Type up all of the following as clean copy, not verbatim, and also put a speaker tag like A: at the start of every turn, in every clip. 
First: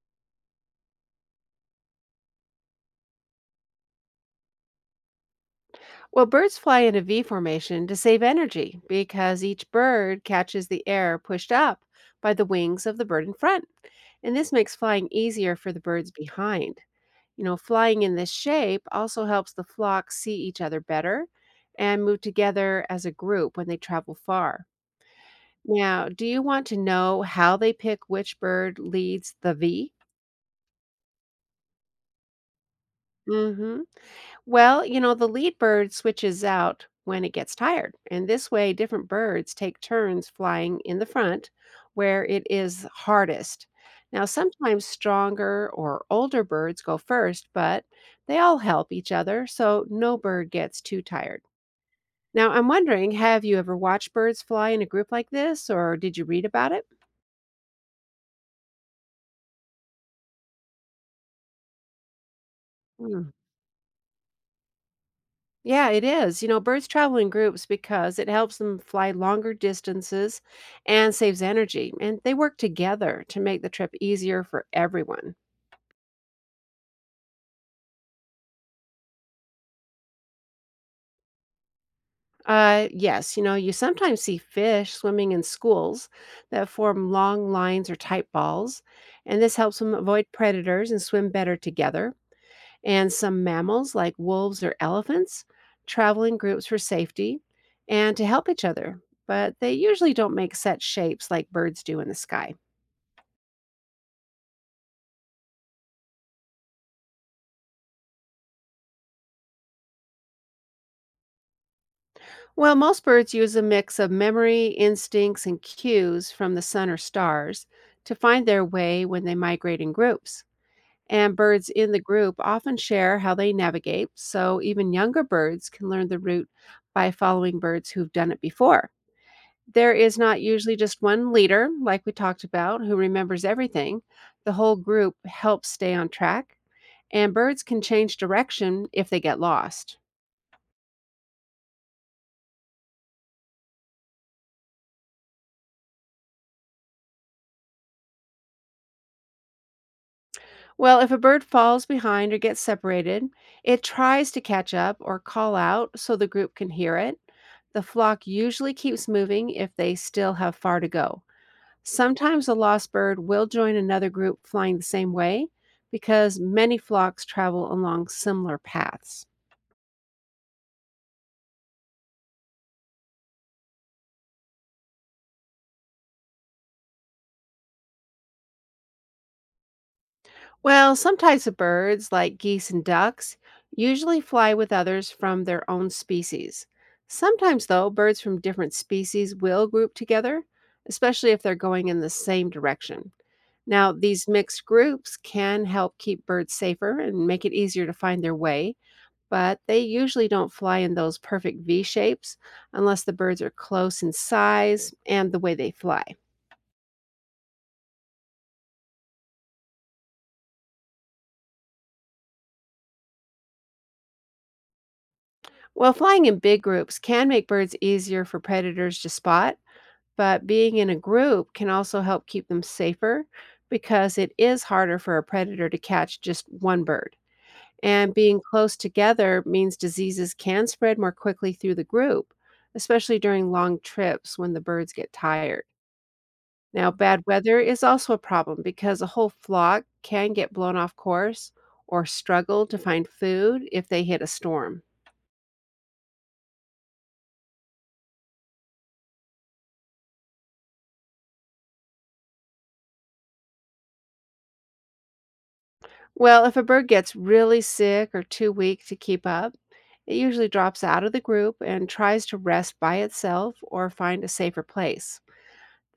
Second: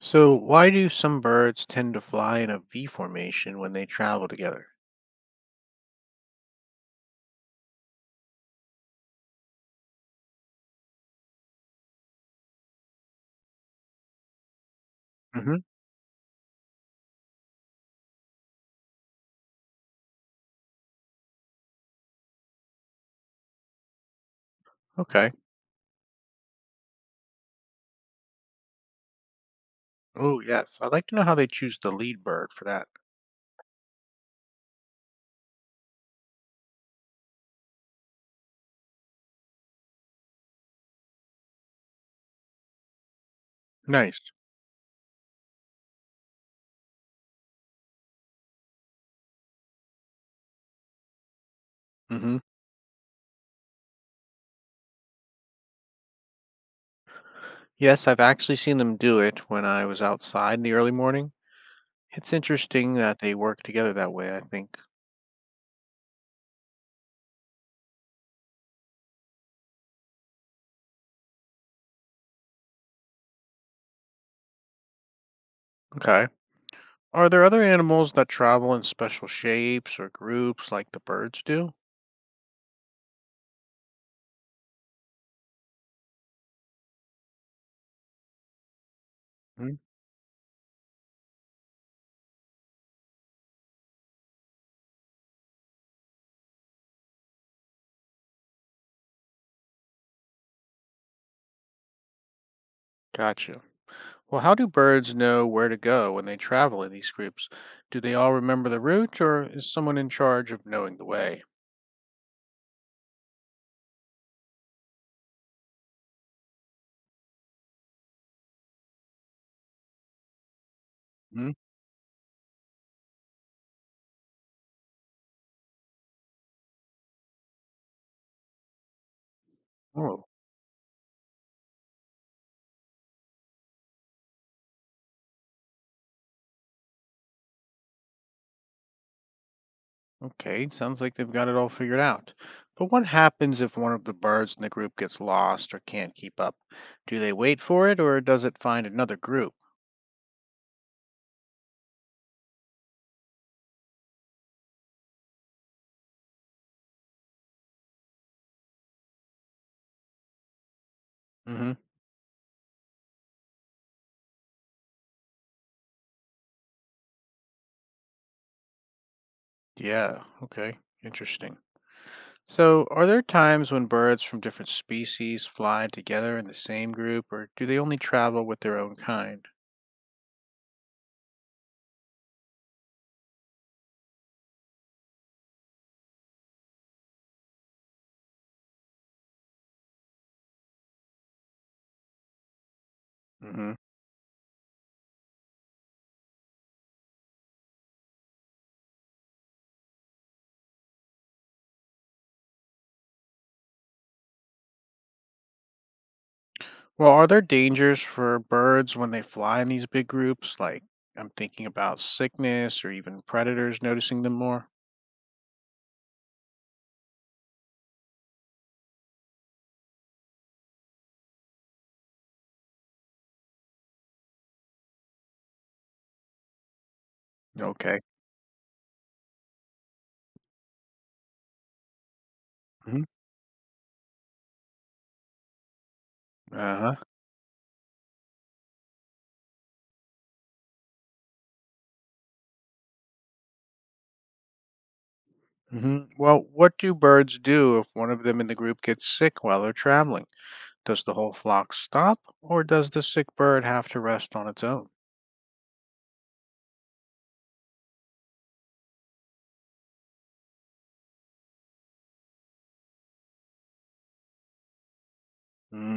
A: So, why do some birds tend to fly in a V formation when they travel together?
B: Well, birds fly in a V formation to save energy because each bird catches the air pushed up by the wings of the bird in front. And this makes flying easier
A: Hmm.
B: for the birds behind. You know, flying in this shape also helps the flock see each other better and move together as a group when they travel far.
A: Okay.
B: Now, do you want to know how they pick which bird leads the V?
A: Oh, yes. I'd like to know how they choose the lead bird for that.
B: Mm hmm. Well, you know, the lead bird switches out when it gets tired, and this way, different birds take turns flying in the front where it is hardest.
A: Nice.
B: Now, sometimes stronger or older birds go first, but they all help each other, so no bird gets too tired.
A: Hmm.
B: Now, I'm wondering, have you ever watched birds fly in a group like this, or did you read about it?
A: Yes, I've actually seen them do it when I was outside in the early morning. It's interesting that they work together that way, I think.
B: Yeah, it is. You know, birds travel in groups because it helps them fly longer distances and saves energy. And they work together to make the trip easier for everyone.
A: Okay. Are there other animals that travel in special shapes or groups like the birds do?
B: Yes, you know, you sometimes see fish swimming in schools that form long lines or tight balls. And this
A: Hmm.
B: helps them avoid predators and swim better together. And some mammals, like wolves or elephants, travel in groups for safety and to help each other. But they usually don't make set shapes like birds do in the sky.
A: Gotcha. Well, how do birds know where to go when they travel in these groups? Do they all remember the route, or is someone in charge of knowing the way?
B: Well, most birds use a mix of memory, instincts, and cues from the sun or stars to find their way when they migrate in groups. And
A: Hmm?
B: birds in the group often share how they navigate, so even younger birds can learn the route by following birds who've done it before. There is
A: Oh,
B: not usually just one leader, like we talked about, who remembers everything. The whole group helps stay on track, and birds can change direction if they get lost.
A: okay. Sounds like they've got it all figured out. But what happens if one of the birds in the group gets lost or can't keep up? Do they wait for it, or does it find another group?
B: Well, if a bird falls behind or gets separated, it tries to catch up or call out so the group can hear it. The flock usually keeps moving if they still have far to go.
A: Hmm.
B: Sometimes a lost bird will join another group flying the same way because many flocks travel along similar paths.
A: Yeah, okay. Interesting. So, are there times when birds from different species fly together in the same group, or do they only travel with their own kind?
B: Well, some types of birds, like geese and ducks, usually fly with others from their own species. Sometimes, though, birds from different species will group together, especially if they're going in the same direction.
A: Hmm.
B: Now, these mixed groups can help keep birds safer and make it easier to find their way, but they usually don't fly in those perfect V shapes unless the birds are close in size and the way they fly.
A: Well, are there dangers for birds when they fly in these big groups? Like, I'm thinking about sickness or even predators noticing them more.
B: Well, flying in big groups can make birds easier for predators to spot. But being in a group can also help keep them safer because it is harder for a predator to catch just one bird.
A: Okay.
B: And being close together means diseases can spread more quickly through the group,
A: Hmm.
B: especially during long trips when the birds get tired.
A: Uh
B: Now,
A: huh.
B: bad weather is also a problem because a whole flock can get blown off course or struggle to find food if they hit a storm.
A: Hmm. Well, what do birds do if one of them in the group gets sick while they're traveling? Does the whole flock stop, or does the sick bird have to rest on its own?
B: Well, if a bird gets really sick or too weak to keep up, it usually drops out of the group and tries to rest by itself or find a safer place.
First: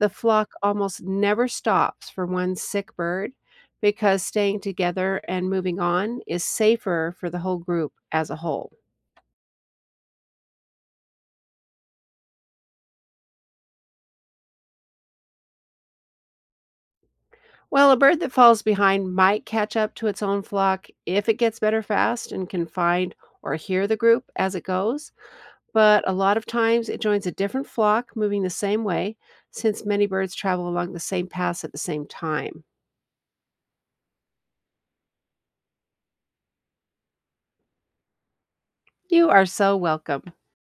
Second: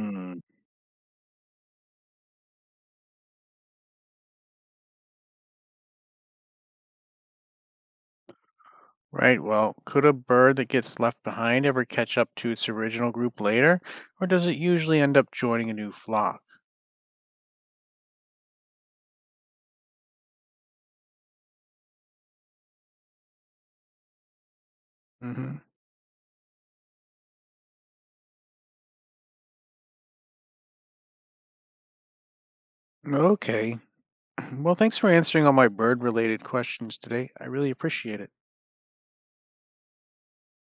B: The flock almost never stops for one sick bird because staying together and moving on is safer for the whole group as a whole.
A: Right. Well, could a bird that gets left behind ever catch up to its original group later, or does it usually end up joining a new flock?
B: Well, a bird that falls behind might catch up to its own flock if it gets better fast and can find or hear the group as it goes,
A: Hmm.
B: but a lot of times it joins a different flock moving the same way since many birds travel along the same paths at the same time.
A: Okay. Well, thanks for answering all my bird related questions today. I really appreciate it.
B: You are so welcome.